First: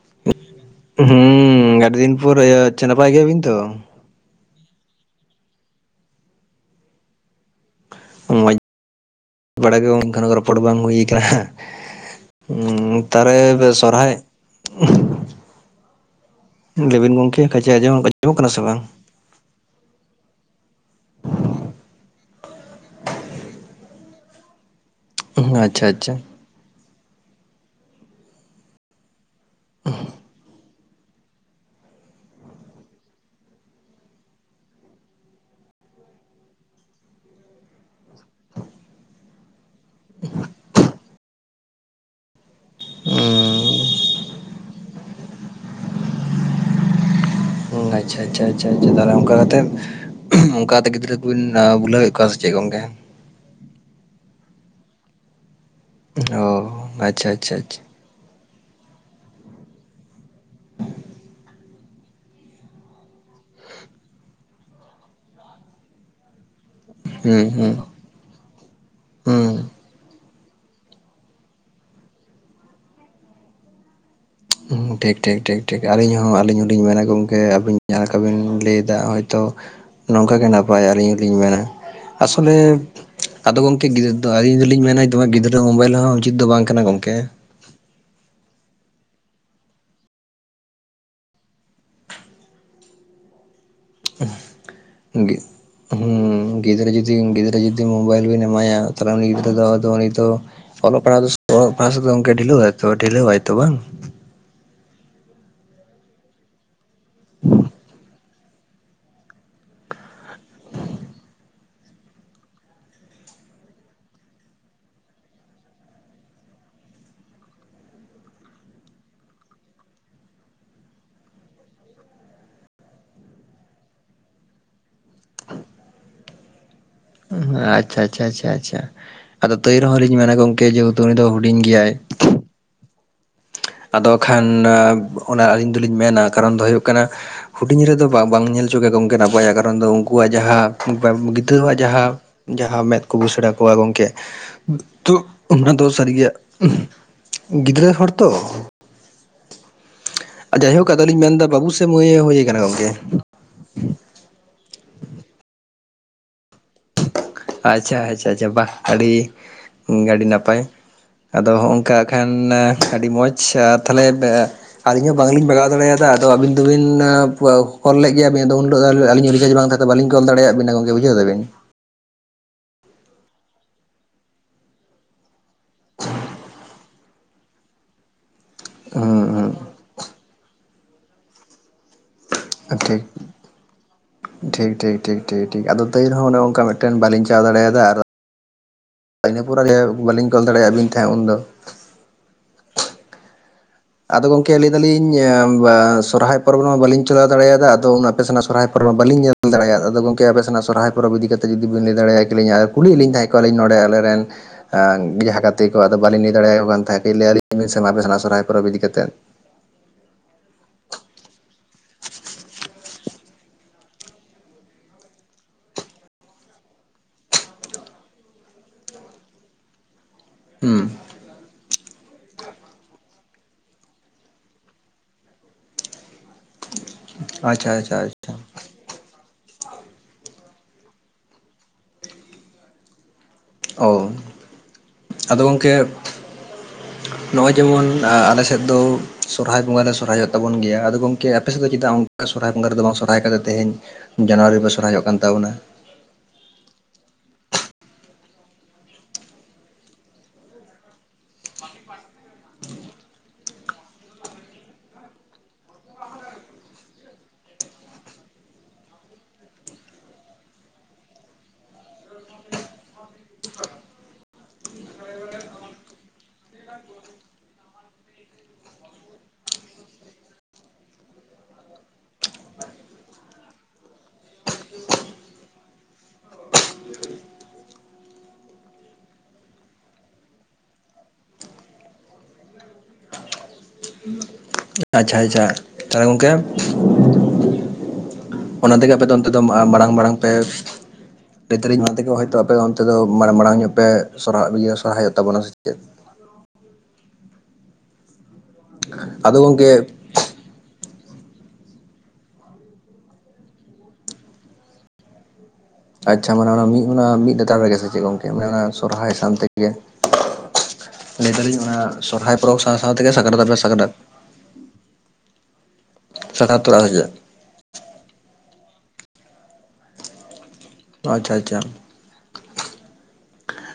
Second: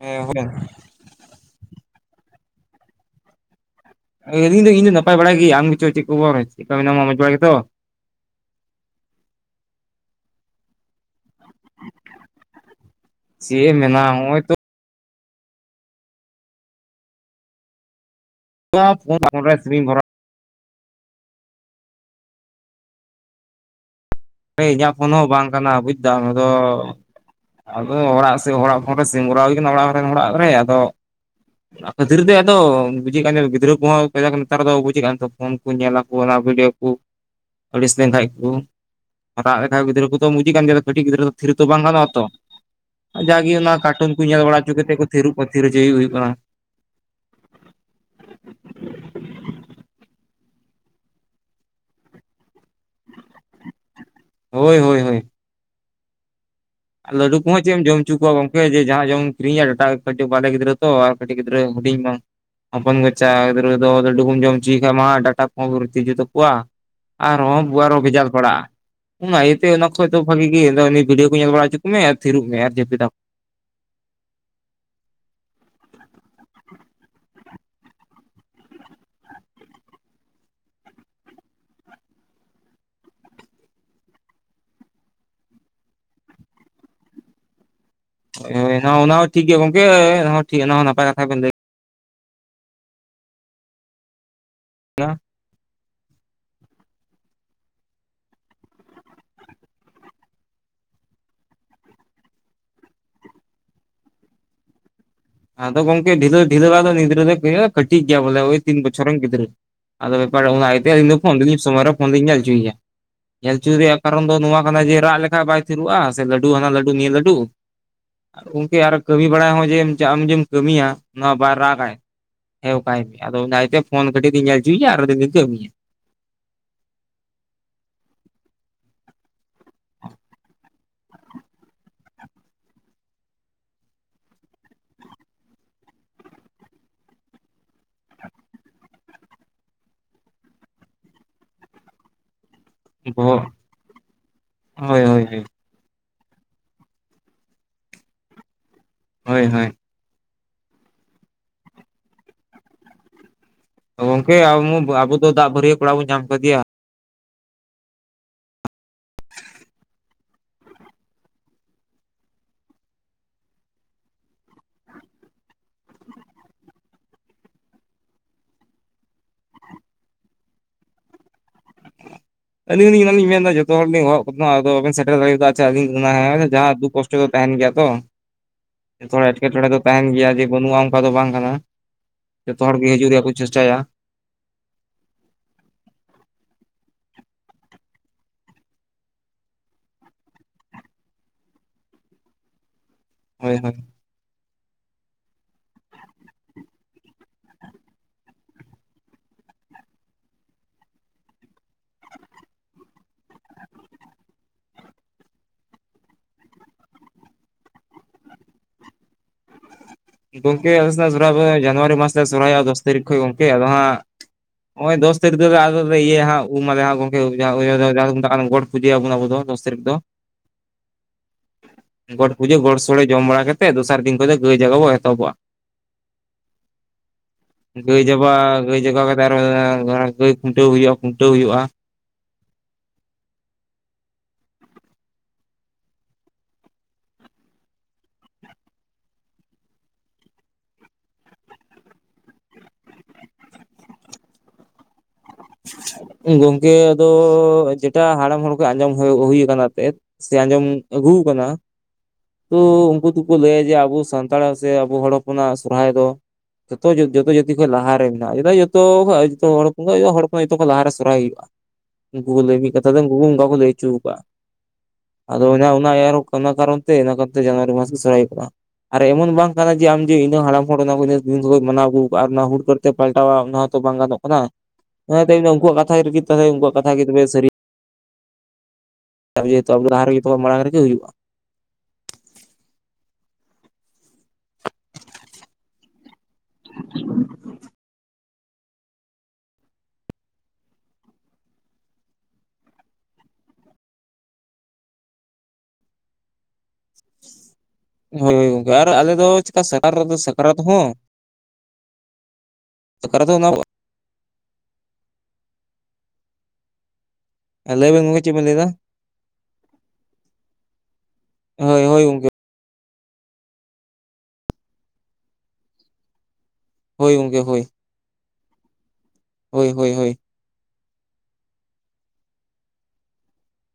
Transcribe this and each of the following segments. ᱦᱮᱸ ᱦᱩᱭ ᱱᱟ ᱾ ᱦᱩᱸ ᱟᱹᱰᱤ ᱫᱤᱱ ᱯᱚᱨ ᱤᱭᱟᱹ ᱪᱷᱟ ᱱᱟᱯᱟᱭ ᱜᱮᱭᱟ ᱵᱤᱱ ᱛᱚ? ᱟᱹᱞᱤᱧ ᱫᱚ ᱤᱧ ᱫᱚ ᱱᱟᱯᱟᱭ ᱵᱟᱲᱟ ᱜᱤ ᱟᱢ ᱜᱤ ᱪᱚ ᱪᱤᱜ ᱠᱚᱚᱵᱚᱨ ᱪᱮᱫ ᱠᱟ ᱢᱮᱱᱟᱢᱟ ᱢᱚᱸᱡᱽ ᱵᱟᱲᱟ ᱜᱤ ᱛᱚ? ᱢᱚᱡᱽ ᱵᱟᱲᱟ ᱜᱮ ᱜᱚᱝ ᱠᱷᱟᱱ ᱨᱚᱯᱚᱲ ᱵᱟᱝ ᱦᱩᱭ ᱠᱟᱱᱟ ᱦᱟᱸ᱾ ᱩᱸ ᱛᱟᱨᱮ ᱪᱮᱫ ᱵᱮ ᱮᱢ ᱢᱮᱱᱟ ᱥᱚᱨᱦᱟᱭᱼᱼ ᱱᱚᱜᱼᱚᱭ ᱛᱚ ᱞᱟᱹᱭ ᱵᱤᱱ ᱜᱚᱝᱠᱮ ᱠᱟᱪᱷᱟ ᱟᱸᱡᱚᱢ ᱠᱚᱡᱼᱼ [unintelligible] ᱤᱧᱟᱜ ᱯᱷᱳᱱ ᱦᱚᱸ ᱵᱟᱝ ᱠᱟᱱᱟ ᱟᱪᱪᱷᱟ ᱵᱩᱡᱽ ᱟᱪᱪᱷᱟ ᱫᱟᱢ ᱟᱫᱚ, ᱟᱫᱚ ᱚᱲᱟᱜ ᱥᱮ ᱚᱲᱟᱜᱼᱼ ᱚᱸᱰᱮ ᱥᱤᱢᱩ ᱨᱟᱣ ᱦᱩᱭ ᱠᱟᱱᱟ ᱚᱲᱟᱜ ᱦᱚᱲ ᱨᱮᱱ ᱚᱲᱟᱜ ᱨᱮ ᱟᱫᱚ [inaudible] ᱱᱟ ᱠᱷᱟᱹᱛᱤᱨ ᱛᱮ ᱟᱫᱚ ᱵᱩᱡᱮᱫ ᱠᱟᱱ ᱜᱤᱫᱽᱨᱟᱹ ᱠᱩᱦᱚᱸ ᱠᱟᱡᱟᱠ‌ ᱱᱮᱛᱟᱨ ᱫᱚ ᱵᱩᱡᱮ ᱠᱟᱱ ᱯᱷᱳᱱ ᱠᱚ ᱧᱮᱞᱼᱟ ᱠᱚ ᱚᱱᱟ ᱵᱷᱤᱰᱭᱳ ᱠᱩ ᱟᱹᱲᱤᱥ ᱞᱮᱱ ᱠᱷᱟᱡ ‌ᱠᱩ᱾ ᱦᱟᱛᱟᱣ ᱞᱮᱠᱷᱟᱜ ᱜᱤᱫᱽᱨᱟᱹ ᱠᱩᱫᱚ ᱵᱩᱡᱤ ᱠᱟᱱ ᱜᱮᱭᱟ ᱠᱟᱹᱴᱤᱡ ᱜᱤᱫᱽᱨᱟᱹ ᱫᱚ ᱛᱷᱤᱨ ᱛᱚ ᱵᱟᱝ ᱜᱟᱱᱚᱜᱼᱟ ᱛᱚ᱾ ᱡᱟᱜᱤ ᱚᱱᱟ ᱠᱟᱨᱴᱩᱱ ᱠᱩ ᱧᱮᱞ ᱵᱟᱲᱟ ᱪᱩ ᱠᱟᱛᱮᱫ ᱠᱚ ᱛᱷᱤᱨᱩᱜ ᱛᱷᱤᱨ ᱪᱩᱭ ᱦᱩᱭᱩᱜ ᱠᱟᱱᱟ᱾ ᱦᱩᱸ ᱟᱪᱪᱷᱟ ᱟᱪᱪᱷᱟ ᱟᱪᱪᱷᱟ ᱛᱟᱞᱦᱮ‌ ᱚᱱᱠᱟ ᱠᱟᱛᱮᱫ ᱩᱱᱠᱟ ᱠᱟᱛᱮ ᱜᱤᱫᱽᱨᱟᱹ ᱠᱩᱵᱤᱱ ᱵᱷᱩᱞᱟᱹᱣᱼᱮᱜ ᱠᱚᱣᱟ ᱥᱮ ᱪᱮᱜ ᱜᱚᱝᱠᱮ? ᱦᱳᱭ ᱦᱳᱭ᱾ ᱦᱳᱭ ᱚ᱾ ᱟᱪᱪᱷᱟ ᱞᱟᱹᱰᱩ ᱠᱚ ᱟᱪᱪᱷᱟ ᱦᱚᱸᱪᱮᱜ ᱮᱢ ᱟᱪᱪᱷᱟ ᱡᱚᱢᱼᱼ ᱪᱩ ᱠᱚᱣᱟ ᱜᱚᱝᱠᱮ ᱡᱮ ᱡᱟᱦᱟᱸ ᱡᱚᱢ ᱮᱢ ᱠᱤᱨᱤᱧᱟ ᱰᱟᱴᱟ ᱠᱟᱹᱴᱤᱡ ᱵᱟᱞᱮ ᱜᱤᱫᱽᱨᱟᱹ ᱛᱚ ᱟᱨ ᱠᱟᱹᱴᱤᱡ ᱜᱤᱫᱽᱨᱟᱹ ᱦᱩᱰᱤᱧ ᱢᱟᱼᱼ ᱦᱚᱯᱚᱱ ᱜᱟᱪᱟ ᱜᱤᱫᱽᱨᱟᱹ ᱫᱚ ᱞᱟᱹᱰᱩᱢ ᱡᱚᱢ ᱪᱩᱭᱤ ᱠᱷᱟᱡ ᱢᱟ ᱰᱟᱴᱟ ᱠᱩᱦᱚᱸ ᱨᱩᱪᱤ ᱡᱩᱜ ᱛᱟᱹᱠᱩᱣᱟ᱾ ᱟᱨ ᱦᱩᱸ ᱦᱚᱸ ᱦᱩᱸ ᱵᱩᱣᱟᱨ ᱦᱚᱸ ᱵᱷᱮᱡᱟᱞ ᱯᱟᱲᱟᱜ-ᱟ ᱚᱱᱟ ᱦᱩᱸ ᱤᱭᱟᱹᱛᱮ ᱚᱱᱟ ᱠᱷᱚᱡ ᱫᱚ ᱵᱷᱟᱜᱤ ᱜᱮ ᱱᱤ ᱵᱷᱤᱰᱭᱳ ᱠᱩ ᱧᱮᱞ ᱵᱟᱲᱟᱼᱼ ᱡᱩᱠ ᱢᱮ ᱟᱨ ᱛᱷᱤᱨᱩᱜ ᱢᱮ ᱟᱨ ᱡᱟᱹᱯᱤ ᱫᱟᱢ᱾ ᱦᱩᱸ ᱴᱷᱮᱠ ᱴᱷᱮᱠ ᱴᱷᱮᱠ ᱴᱷᱮᱠ ᱟᱞᱤᱧ ᱦᱚᱸ ᱟᱹᱞᱤᱧ ᱦᱚ ᱸᱞᱤᱧ ᱢᱮᱱᱟ ᱜᱚᱝᱠᱮ ᱟᱵᱤᱱ ᱡᱟᱦᱟᱸ ᱞᱮᱠᱟ ᱵᱤᱱ ᱞᱟᱹᱭ ᱫᱟ ᱦᱚᱭ ᱛᱚᱼᱼ ᱱᱚᱝᱠᱟ ᱜᱮ ᱱᱟᱯᱟᱭ ᱦᱚᱸ ᱞᱤᱧ ᱢᱮᱱᱼᱟ ᱟᱥᱚᱞᱮ ᱟᱫᱚ ᱜᱚᱝᱠᱮ ᱜᱤᱫᱽᱨᱟᱹ ᱫᱚ ᱟᱞᱤᱧ ᱫᱚᱞᱤᱧ ᱢᱮᱱᱼᱟ ᱫᱚᱢᱮ ᱜᱤᱫᱽᱨᱟᱹ ᱦᱚᱸ ᱢᱳᱵᱟᱭᱤᱞ ᱦᱚᱸ ᱩᱪᱤᱛ ᱫᱚ ᱵᱟᱝ ᱠᱟᱱᱟ ᱜᱟᱝᱠᱮ᱾ ᱦᱳᱭ ᱦᱚᱭ ᱚᱱᱟ ᱚᱱᱟ ᱦᱚᱸ ᱴᱷᱤᱠ ᱜᱮᱭᱟ ᱜᱚᱝᱠᱮ ᱚᱱᱟ ᱦᱚᱸ ᱴᱷᱤᱠ ᱚᱱᱟ ᱦᱚᱸ ᱱᱟᱯᱟᱭ ᱠᱟᱛᱷᱟ ᱵᱮᱱ ᱞᱟᱹᱭ ᱠᱮᱫᱟ ᱦᱩᱸ ᱜᱤᱜ ᱦᱩᱸ ᱜᱤᱫᱽᱨᱟᱹ ᱡᱩᱫᱤᱢ ᱜᱤᱫᱽᱨᱟᱹ ᱡᱩᱫᱤ ᱡᱩᱫᱤ ᱢᱩᱵᱟᱭᱤᱞ ᱵᱤᱱ ᱮᱢᱟ ᱭᱟ ᱛᱟᱞᱦᱮ ᱩᱱᱤ ᱜᱤᱫᱽᱨᱟᱹ ᱫᱚ ᱟᱫᱚ ᱩᱱᱤ ᱛᱚ ᱚᱞᱚᱜ ᱯᱟᱲᱦᱟᱣ ᱫᱚᱥ ᱚᱞᱚᱜ ᱯᱟᱲᱦᱟᱣ ᱥᱮᱫ ᱫᱚ ᱜᱚᱝᱠᱮ ᱰᱷᱤᱞᱟᱹ ᱣᱟᱭ ᱛᱚ ᱰᱷᱤᱞᱟᱹ ᱣᱟᱭ ᱛᱚ ᱵᱟᱝ᱾ ᱟᱫᱚ ᱜᱚᱝᱠᱮ ᱰᱷᱤᱞᱟᱹᱣ ᱰᱷᱤᱞᱟᱹ ᱵᱟ ᱫᱚ ᱱᱤᱭ ᱜᱤᱫᱽᱨᱟᱹ ᱫᱚ ᱮᱭ ᱠᱟᱹᱴᱤᱡ ᱜᱮᱭᱟ᱾ ᱵᱚᱞᱮ ᱩᱱᱤ ᱛᱤᱱ ᱵᱚᱪᱷᱚᱨ ᱨᱮᱱ ᱜᱤᱫᱽᱨᱟᱹ ᱟᱫᱚ ᱵᱮᱯᱟᱨ ᱫᱚ ᱚᱱᱟ ᱤᱭᱟᱹᱛᱮ ᱤᱧ ᱫᱚ ᱯᱷᱳᱱ ᱫᱚᱧ ᱥᱚᱢᱚᱭ ᱨᱮ ᱯᱷᱚᱱ ᱫᱚᱧ ᱧᱮᱞ ᱚᱪᱩᱭ ᱜᱮᱭᱟ ᱧᱮᱞ ᱩᱪᱩ ᱨᱮᱭᱟᱜ ᱠᱟᱨᱚᱱ ᱫᱚ ᱱᱚᱣᱟ ᱠᱟᱱᱟ ᱡᱮ ᱨᱟᱜ ᱞᱮᱠᱷᱟᱡ ᱵᱟᱭ ᱛᱷᱤᱨᱩᱜᱼᱟ ᱥᱮ ᱞᱟᱹᱰᱩ ᱦᱟᱱᱟ ᱞᱟᱹᱰᱩ ᱱᱤᱭᱟᱹ ᱞᱟᱹᱰᱩ ᱜᱚᱝᱠᱮ ᱟᱨ ᱠᱟᱹᱢᱤ ᱵᱟᱲᱟᱭ ᱦᱚᱸ ᱡᱮ ᱟᱢ ᱡᱮᱢ ᱠᱟᱹᱢᱤᱭᱟ ᱱᱚᱶᱟ ᱵᱟᱭ ᱨᱟᱜᱟᱭ᱾ ᱦᱮᱸ ᱵᱟᱠᱷᱟᱭ ᱟᱫᱚ ᱚᱱᱟ ᱤᱭᱟᱹ ᱛᱮ ᱯᱷᱳᱱ ᱠᱟᱹᱴᱤᱡ ᱞᱤᱧ ᱧᱮᱞ ᱪᱩᱭ ᱭᱟ ᱟᱨ ᱫᱩ ᱞᱤᱧ ᱠᱟᱹᱢᱤᱭᱟ᱾ ᱦᱚᱸ ᱟᱪᱪᱷᱟ ᱟᱪᱪᱷᱟ ᱟᱪᱪᱷᱟ ᱟᱪᱪᱷᱟ ᱟᱫᱚ ᱛᱟᱹᱭ ᱨᱮᱦᱚᱸ ᱞᱤᱧ ᱢᱮᱱᱼᱟ ᱜᱚᱝᱠᱮ ᱡᱳᱨ ᱛᱟ ᱩᱱᱤ ᱫᱚ ᱦᱩᱰᱤᱧ ᱜᱮᱭᱟᱭ ᱟᱫᱚ ᱠᱷᱟᱱ ᱱᱟ ᱚᱱᱟ ᱟᱹᱞᱤᱧ ᱫᱩᱞᱤᱧ ᱢᱮᱱᱼᱟ ᱠᱟᱨᱚᱱ ᱫᱚ ᱦᱳᱭᱳᱜ ᱠᱟᱱᱟ ᱦᱩᱰᱤᱧ ᱨᱮᱫᱚ ᱵᱟᱝ ᱵᱟᱝ ᱧᱮᱞ ᱪᱚ ᱜᱮ ᱜᱚᱝᱠᱮ ᱱᱟᱯᱟᱭᱟ ᱠᱟᱨᱚᱱ ᱫᱚ ᱩᱱᱠᱩ ᱣᱟᱜ ᱡᱟᱦᱟᱸ [unintelligible] ᱜᱤᱫᱽᱨᱟᱹ ᱣᱟᱜ ᱡᱟᱦᱟᱸ ᱡᱟᱦᱟᱸ ᱢᱮᱫ ᱠᱚ ᱵᱚᱦᱚᱜ ᱵᱩᱥᱟᱹᱲᱟ ᱠᱚᱣᱟ ᱜᱚᱝᱠᱮ ᱦᱳᱭ ᱛᱩᱜ ᱦᱳᱭ ᱦᱳᱭ ᱩᱱᱟ ᱫᱚ ᱥᱟᱹᱨᱤ ᱜᱮ ᱦᱟᱸᱜ ᱩᱸᱦ ᱜᱤᱫᱽᱨᱟᱹ ᱦᱚᱲ ᱛᱚ᱾ ᱦᱚᱭ ᱦᱚᱭ᱾ ᱡᱟᱭᱦᱳᱠ ᱟᱫᱚ ᱞᱤᱧ ᱢᱮᱱᱫᱟ ᱵᱟᱹᱵᱩ ᱥᱮ ᱢᱟᱹᱭ ᱮ ᱦᱩᱭ ᱟᱠᱟᱱᱟ ᱜᱚᱝᱠᱮ ᱜᱚᱝᱠᱮ [unintelligible] ᱟᱹᱵᱩ ᱫᱚ ᱫᱟᱜ ᱵᱷᱟᱹᱨᱭᱟᱹ ᱠᱚᱲᱟ ᱵᱩᱱ ᱧᱟᱢ ᱠᱟᱫᱮᱭᱟ᱾ ᱟᱪᱪᱷᱟ ᱟᱪᱪᱷᱟ ᱟᱪᱪᱷᱟ ᱵᱟ ᱟᱹᱰᱤ ᱜᱮ ᱟᱹᱰᱤ ᱱᱟᱯᱟᱭ ᱟᱫᱚ ᱦᱚᱸᱦᱚᱝᱠᱟ ᱠᱷᱟᱱ ᱟᱹᱰᱤ ᱢᱚᱡᱽ ᱟᱨ ᱛᱟᱦᱞᱮ ᱵᱮ ᱟᱹᱞᱤᱧ ᱦᱚᱸ ᱵᱟᱝᱞᱤᱧ ᱵᱟᱜᱟᱣ ᱫᱟᱲᱮᱭᱟᱫᱟ ᱟᱫᱚ ᱟᱹᱵᱤᱱ ᱫᱚᱵᱤᱱ ᱠᱚᱞ ᱞᱮᱫ ᱜᱮᱭᱟ ᱵᱤᱱ ᱟᱫᱚ ᱩᱱ ᱦᱤᱞᱳᱜ ᱫᱚ ᱟᱹᱞᱤᱧ ᱨᱤᱪᱟᱨᱡᱽ ᱵᱟᱝ ᱛᱟᱦ ᱛᱟᱦᱮᱫ ᱵᱟᱹᱞᱤᱧ ᱠᱚᱞ ᱫᱟᱲᱮᱭᱟᱜ ᱵᱤᱱᱟ ᱜᱚᱝᱠᱮ ᱵᱩᱡᱷᱟᱹᱣ ᱫᱟᱵᱮᱱ ᱟᱹᱞᱤᱧ ᱞᱤᱧ ᱚᱱᱟ ᱞᱤᱧ ᱢᱮᱱ ᱫᱟ ᱡᱚᱛᱚ ᱦᱚᱲ ᱞᱤᱧ ᱦᱚᱦᱚ ᱣᱟᱜ ᱠᱚ ᱛᱟᱦᱮᱱᱟ ᱟᱫᱚ ᱵᱟᱵᱮᱱ ᱥᱮᱴᱮᱨ ᱫᱟᱲᱮᱭᱟᱫᱟᱜ ᱟᱪᱷᱟ ᱟᱹᱞᱤᱧ ᱜᱩᱱᱟᱹᱱ ᱱᱟ ᱦᱮᱸ ᱵᱚᱞᱮ ᱡᱟᱦᱟᱸ ᱫᱩᱠ ᱠᱚᱥ ᱪᱚ ᱛᱟᱸᱦᱮᱱ ᱜᱮᱭᱟ ᱛᱚ᱾ ᱦᱩᱸ ᱛᱷᱚᱲᱟ ᱮᱴᱠᱮᱴᱚᱬᱮ ᱦᱩᱸ ᱫᱚ ᱛᱟᱦᱮᱱ ᱜᱮᱭᱟ ᱡᱮ ᱵᱟᱹᱱᱩᱜᱼᱟ ᱚᱝᱠᱟ ᱫᱚ ᱵᱟᱝ ᱠᱟᱱᱟ ᱡᱚᱛᱚ ᱦᱚᱲ ᱜᱮ ᱴᱷᱤᱠ ᱦᱤᱡᱩᱜ ᱨᱮᱭᱟᱜ ᱠᱩ ᱪᱮᱥᱴᱟᱭᱟ᱾ ᱴᱷᱤᱠ ᱴᱷᱤᱠ ᱴᱷᱤᱠ ᱴᱷᱤᱠ ᱴᱷᱤᱠ ᱟᱫᱚ ᱛᱟᱹᱭ ᱨᱮᱦᱚᱸ ᱚᱱᱮ ᱚᱝᱠᱟ ᱢᱤᱫᱴᱮᱱ ᱵᱟᱹᱞᱤᱧ ᱪᱟᱞᱟᱣ ᱫᱟᱲᱮᱭᱟᱫᱟ ᱟᱨ ᱤᱱᱟᱹ ᱯᱚᱨᱮ ᱜᱮ ᱵᱟᱹᱞᱤᱧ ᱠᱚᱞ ᱫᱟᱲᱮᱭᱟᱜ ᱵᱤᱱ ᱛᱟᱦᱮᱸᱫ ᱩᱱ ᱫᱚ ᱦᱳᱭ ᱦᱳᱭ ᱟᱫᱚ ᱜᱚᱝᱠᱮ ᱞᱟᱹᱭ ᱫᱟᱹᱞᱤᱧ ᱥᱚᱨᱦᱟᱭ ᱯᱚᱨᱚᱵᱽ ᱨᱮ ᱢᱟ ᱵᱟᱹᱞᱤᱧ ᱪᱟᱞᱟᱣ ᱫᱟᱲᱮᱭᱟᱫᱟ ᱟᱫᱚ ᱟᱯᱮ ᱥᱮᱱᱟᱜ ᱥᱚᱨᱦᱟᱭ ᱯᱚᱨᱚᱵᱽ ᱵᱟᱹᱞᱤᱧ ᱧᱮᱞ ᱫᱟᱲᱮᱭᱟᱜ, ᱟᱫᱚ ᱜᱚᱝᱠᱮ ᱟᱯᱮ ᱥᱮᱱᱟᱜ ᱥᱚᱨᱦᱟᱭ ᱯᱚᱨᱚᱵᱽ ᱤᱫᱤ ᱠᱟᱛᱮ ᱡᱩᱫᱤ ᱵᱮᱱ ᱞᱟᱹᱭ ᱫᱟᱲᱮᱭᱟ ᱠᱤᱞᱤᱧᱟ ᱟᱨ ᱠᱩᱞᱤᱭᱮᱫ ᱞᱤᱧ ᱛᱟᱦᱮᱸ ᱠᱚ ᱟᱹᱞᱤᱧ ᱱᱚᱸᱰᱮ ᱟᱞᱮ ᱨᱮᱱ᱾ ᱦᱟᱸᱜ ᱸᱡᱟᱦᱟᱸ ᱜᱟᱛᱮ ᱠᱩ ᱟᱫᱚ ᱵᱟᱹᱞᱤᱧ ᱞᱟᱹᱭ ᱫᱟᱲᱮᱭᱟᱠᱚ ᱠᱟᱱ ᱛᱟᱦᱮᱸᱫ ᱠᱟ. ᱡᱽ ᱞᱟᱹᱭ ᱟᱹᱞᱤᱧ ᱵᱤᱱ ᱟᱯᱮ ᱥᱮᱱᱟᱜ ᱥᱚᱨᱦᱟᱭ ᱯᱚᱨᱚᱵᱽ ᱤᱫᱤ ᱠᱟᱛᱮᱫ ᱜᱚᱝᱠᱮ ᱟᱞᱮ ᱥᱮᱱᱟᱜ ᱥᱚᱨᱦᱟᱭ ᱵᱚᱸᱜᱟ ᱡᱟᱱᱩᱣᱟᱨᱤ ᱢᱟᱥ ᱨᱮ ᱥᱚᱨᱦᱟᱭᱚᱜ ᱫᱚᱥ ᱛᱟᱹᱨᱤᱠᱷ ᱠᱷᱚᱡ ᱜᱚᱝᱠᱮ ᱟᱫᱚ ᱦᱟᱸᱜ [unintelligible] ᱯᱩᱡᱟᱹ ᱭᱟᱵᱩᱱ ᱟᱹᱵᱩ ᱫᱚ ᱫᱚᱥ ᱛᱟᱹᱨᱤᱠᱷ ᱫᱚ ᱦᱩᱸ ᱜᱚᱴ ᱯᱩᱡᱟᱹ ᱜᱚᱴ ᱥᱳᱲᱮ ᱡᱚᱢ ᱵᱟᱲᱟ ᱠᱟᱛᱮᱫ ᱫᱚᱥᱟᱨ ᱫᱤᱱ ᱠᱷᱚᱡ ᱫᱚ ᱜᱟᱹᱭ ᱡᱟᱜᱟᱣ ᱮᱦᱚᱵ ᱛᱚᱵᱟ ᱟᱪᱪᱷᱟ ᱜᱟᱹᱭ ᱟᱪᱪᱷᱟ ᱟᱪᱪᱷᱟ ᱡᱚᱵᱟ ᱜᱟᱹᱭ ᱡᱟᱜᱟ [unintelligible] ᱜᱟᱹᱭ ᱠᱷᱩᱱᱴᱟᱹᱣ ᱦᱩᱭᱩᱜᱼᱟ ᱠᱷᱩᱱᱴᱟᱹᱣ ᱦᱩᱭᱩᱜᱼᱟ᱾ ᱚ ᱟᱫᱚ ᱜᱚᱝᱠᱮ ᱱᱚᱜᱼᱚᱭ ᱡᱮᱢᱚᱱ ᱟᱞᱮᱥᱮᱫ ᱫᱚ ᱥᱚᱨᱦᱟᱭ ᱵᱚᱸᱜᱟ ᱞᱮ ᱥᱚᱨᱦᱟᱭᱚᱜ ᱛᱟᱵᱚᱱ ᱜᱮᱭᱟ ᱟᱫᱚ ᱜᱚᱝᱠᱮ ᱟᱯᱮᱥᱮᱫ ᱫᱚ ᱪᱮᱫᱟᱜ ᱥᱚᱨᱦᱟᱭ ᱵᱚᱸᱜᱟ ᱨᱮᱫᱚ ᱵᱟᱝ ᱥᱚᱨᱦᱟᱭ ᱠᱟᱛᱮᱫ ᱛᱮᱦᱮᱧ ᱡᱟᱱᱣᱟᱨᱤ ᱨᱮᱯᱮ ᱥᱚᱨᱦᱟᱭᱚᱜ ᱠᱟᱱ ᱛᱟᱵᱩᱱᱟ᱾ ᱜᱚᱝᱠᱮ ᱟᱫᱚ ᱡᱮᱴᱟ ᱦᱟᱲᱟᱢ ᱦᱚᱲ ᱠᱚ ᱟᱸᱡᱚᱢ ᱦᱩ ᱦᱩᱭ ᱠᱟᱱᱟ ᱮᱛᱮᱫ ᱥᱮ ᱟᱸᱡᱚᱢ ᱟᱹᱜᱩ ᱟᱠᱟᱱᱟ᱾ [unintelligible] ᱛᱩ ᱩᱝᱠᱩ ᱫᱩᱠᱩ ᱞᱟᱹᱭᱟ ᱡᱮ ᱟᱹᱵᱩ ᱥᱟᱱᱛᱟᱲ ᱥᱮ ᱟᱹᱵᱩ ᱦᱚᱲ ᱦᱚᱯᱚᱱᱟᱜ ᱥᱚᱨᱦᱟᱭ ᱫᱚ ᱡᱚᱛᱚ ᱡᱚᱛᱚ ᱡᱟᱹᱛᱤ ᱠᱷᱚᱡ ᱞᱟᱦᱟ ᱨᱮ ᱢᱮᱱᱟᱜᱼᱟ ᱡᱮᱫ ᱡᱚᱛᱚ ᱠᱷᱚᱡ ᱡᱚᱛ ᱦᱚᱲ ᱦᱚᱯᱚᱱ ᱠᱷᱚᱡ ᱫᱚ ᱦᱚᱲ ᱦᱚᱭ ᱛᱚ ᱠᱷᱚᱡ ᱞᱟᱦᱟ ᱨᱮ ᱥᱚᱨᱦᱟᱭ ᱦᱩᱭᱩᱜᱼᱟ ᱩᱝᱠᱩ ᱠᱩ ᱞᱟᱹᱭ ᱢᱤᱫ ᱠᱟᱛᱷᱟ ᱛᱮ ᱫᱚ ᱩᱝᱠᱩ ᱠᱩ ᱚᱝᱠᱟ ᱠᱩ ᱞᱟᱹᱭ ᱩᱪᱩ ᱠᱟᱜᱼᱟ ᱟᱫᱚ ᱚᱱᱟ ᱚᱱᱟ ᱚᱱᱟ ᱠᱟᱨᱚᱱ ᱛᱮ ᱤᱱᱟᱠᱟᱛᱮ [unintelligible] ᱥᱚᱨᱦᱟᱭᱚᱜ ᱼᱟ᱾ ᱟᱨ ᱮᱢᱚᱱ ᱵᱟᱝ ᱠᱟᱱᱟ ᱡᱮ ᱟᱢ ᱡᱮ ᱤᱱᱟᱹ ᱦᱟᱲᱟᱢ ᱦᱚᱲ ᱚᱱᱟ ᱠᱩ ᱡᱤᱱᱤᱥ ᱠᱩ ᱢᱟᱱᱟᱣ ᱟᱹᱜᱩᱣ ᱠᱟᱜ ᱼᱟ ᱟᱨ ᱚᱱᱟ ᱦᱩᱲᱠᱟᱹᱲ ᱯᱟᱞᱴᱟᱣᱟ ᱚᱱᱟ ᱦᱚᱛᱚ ᱵᱟᱝ ᱜᱟᱱᱚᱜ ᱠᱟᱱᱟ᱾ ᱦᱮᱸ ᱮᱛᱮᱜ ᱤᱧᱫᱚ ᱩᱝᱠᱩᱣᱟᱜ ᱠᱟᱛᱷᱟ ᱨᱮᱜᱮ ᱛᱟᱦᱮᱧ ᱩᱝᱠᱩᱣᱟᱜ ᱠᱟᱛᱷᱟ ᱜᱮ ᱛᱚᱵᱮ ᱥᱟᱹᱨᱤ [unintelligible] ᱞᱟᱦᱟ ᱨᱮᱜᱮ ᱢᱟᱲᱟᱝ ᱨᱮᱜᱮ ᱦᱩᱭᱩᱜᱼᱟ ᱾ ᱟᱪᱷᱟ ᱟᱪᱷᱟ ᱛᱟᱦᱞᱮ ᱜᱚᱝᱠᱮ᱾ ᱚᱱᱟ ᱛᱮᱜᱮ ᱟᱯᱮ ᱫᱚ ᱚᱱᱛᱮ ᱫᱚ ᱢᱟᱲᱟᱝ, ᱢᱟᱲᱟᱝ ᱢᱟᱲᱟᱝ ᱯᱮ [unintelligible] ᱚᱱᱟ ᱛᱮᱜᱮ ᱦᱚᱭᱛᱳ ᱟᱯᱮ ᱫᱚ ᱚᱱᱛᱮ ᱫᱚ ᱢᱟᱲᱟᱝ ᱢᱟᱲᱟᱝ ᱧᱚᱜ ᱯᱮ ᱥᱚᱨᱦᱟᱭ ᱤᱭᱟᱹ ᱥᱚᱨᱦᱟᱭᱚᱜ ᱛᱟᱵᱩᱱᱟ ᱥᱮ ᱪᱮᱫ ᱦᱳᱭ ᱦᱳᱭ ᱜᱚᱝᱠᱮ ᱟᱨ ᱟᱞᱮ ᱫᱚ ᱟᱫᱚ ᱪᱤᱠᱟ ᱜᱚᱝᱠᱮ ᱥᱟᱹᱦᱟᱨ ᱨᱮᱫᱚ ᱥᱟ ᱥᱟᱠᱨᱟᱛ ᱦᱚᱸ ᱥᱟᱠᱨᱟᱛ ᱦᱚᱸ ᱚᱱᱟ ᱟᱪᱪᱷᱟ ᱢᱟᱱᱮ ᱚᱱᱟ ᱢᱤᱫ ᱢᱚᱱᱟᱜ ᱢᱤᱫ ᱴᱮᱜ ᱨᱮᱜᱮᱥᱮ ᱞᱟᱹᱭ ᱪᱮᱫ ᱵᱮᱱ ᱜᱚᱝᱠᱮ ᱵᱮᱱ ᱞᱟᱹᱭ ᱚᱱᱟ ᱮᱫᱟ ᱥᱚᱨᱦᱟᱭ ᱥᱟᱸᱜ ᱛᱮᱜᱮ ᱞᱟᱹᱭ ᱫᱟᱹᱞᱤᱧ ᱚᱱᱟ ᱦᱳᱭ ᱦᱳᱭ ᱜᱚᱝᱠᱮ ᱥᱚᱨᱦᱟᱭ ᱯᱚᱨᱚᱵᱽ ᱥᱟᱶ ᱥᱟᱶ ᱛᱮᱜᱮ ᱥᱟᱠᱨᱟᱛ ᱫᱚᱯᱮ ᱥᱟᱠᱨᱟᱛ ᱥᱟᱠᱨᱟᱛ ᱛᱚᱨᱟ ᱟᱹᱧ ᱾ ᱦᱳᱭ ᱜᱚᱝᱠᱮ ᱦᱳᱭ, ᱦᱳᱭ ᱦᱳᱭ ᱦᱳᱭ ᱟᱪᱪᱷᱟ ᱟᱪᱪᱷᱟ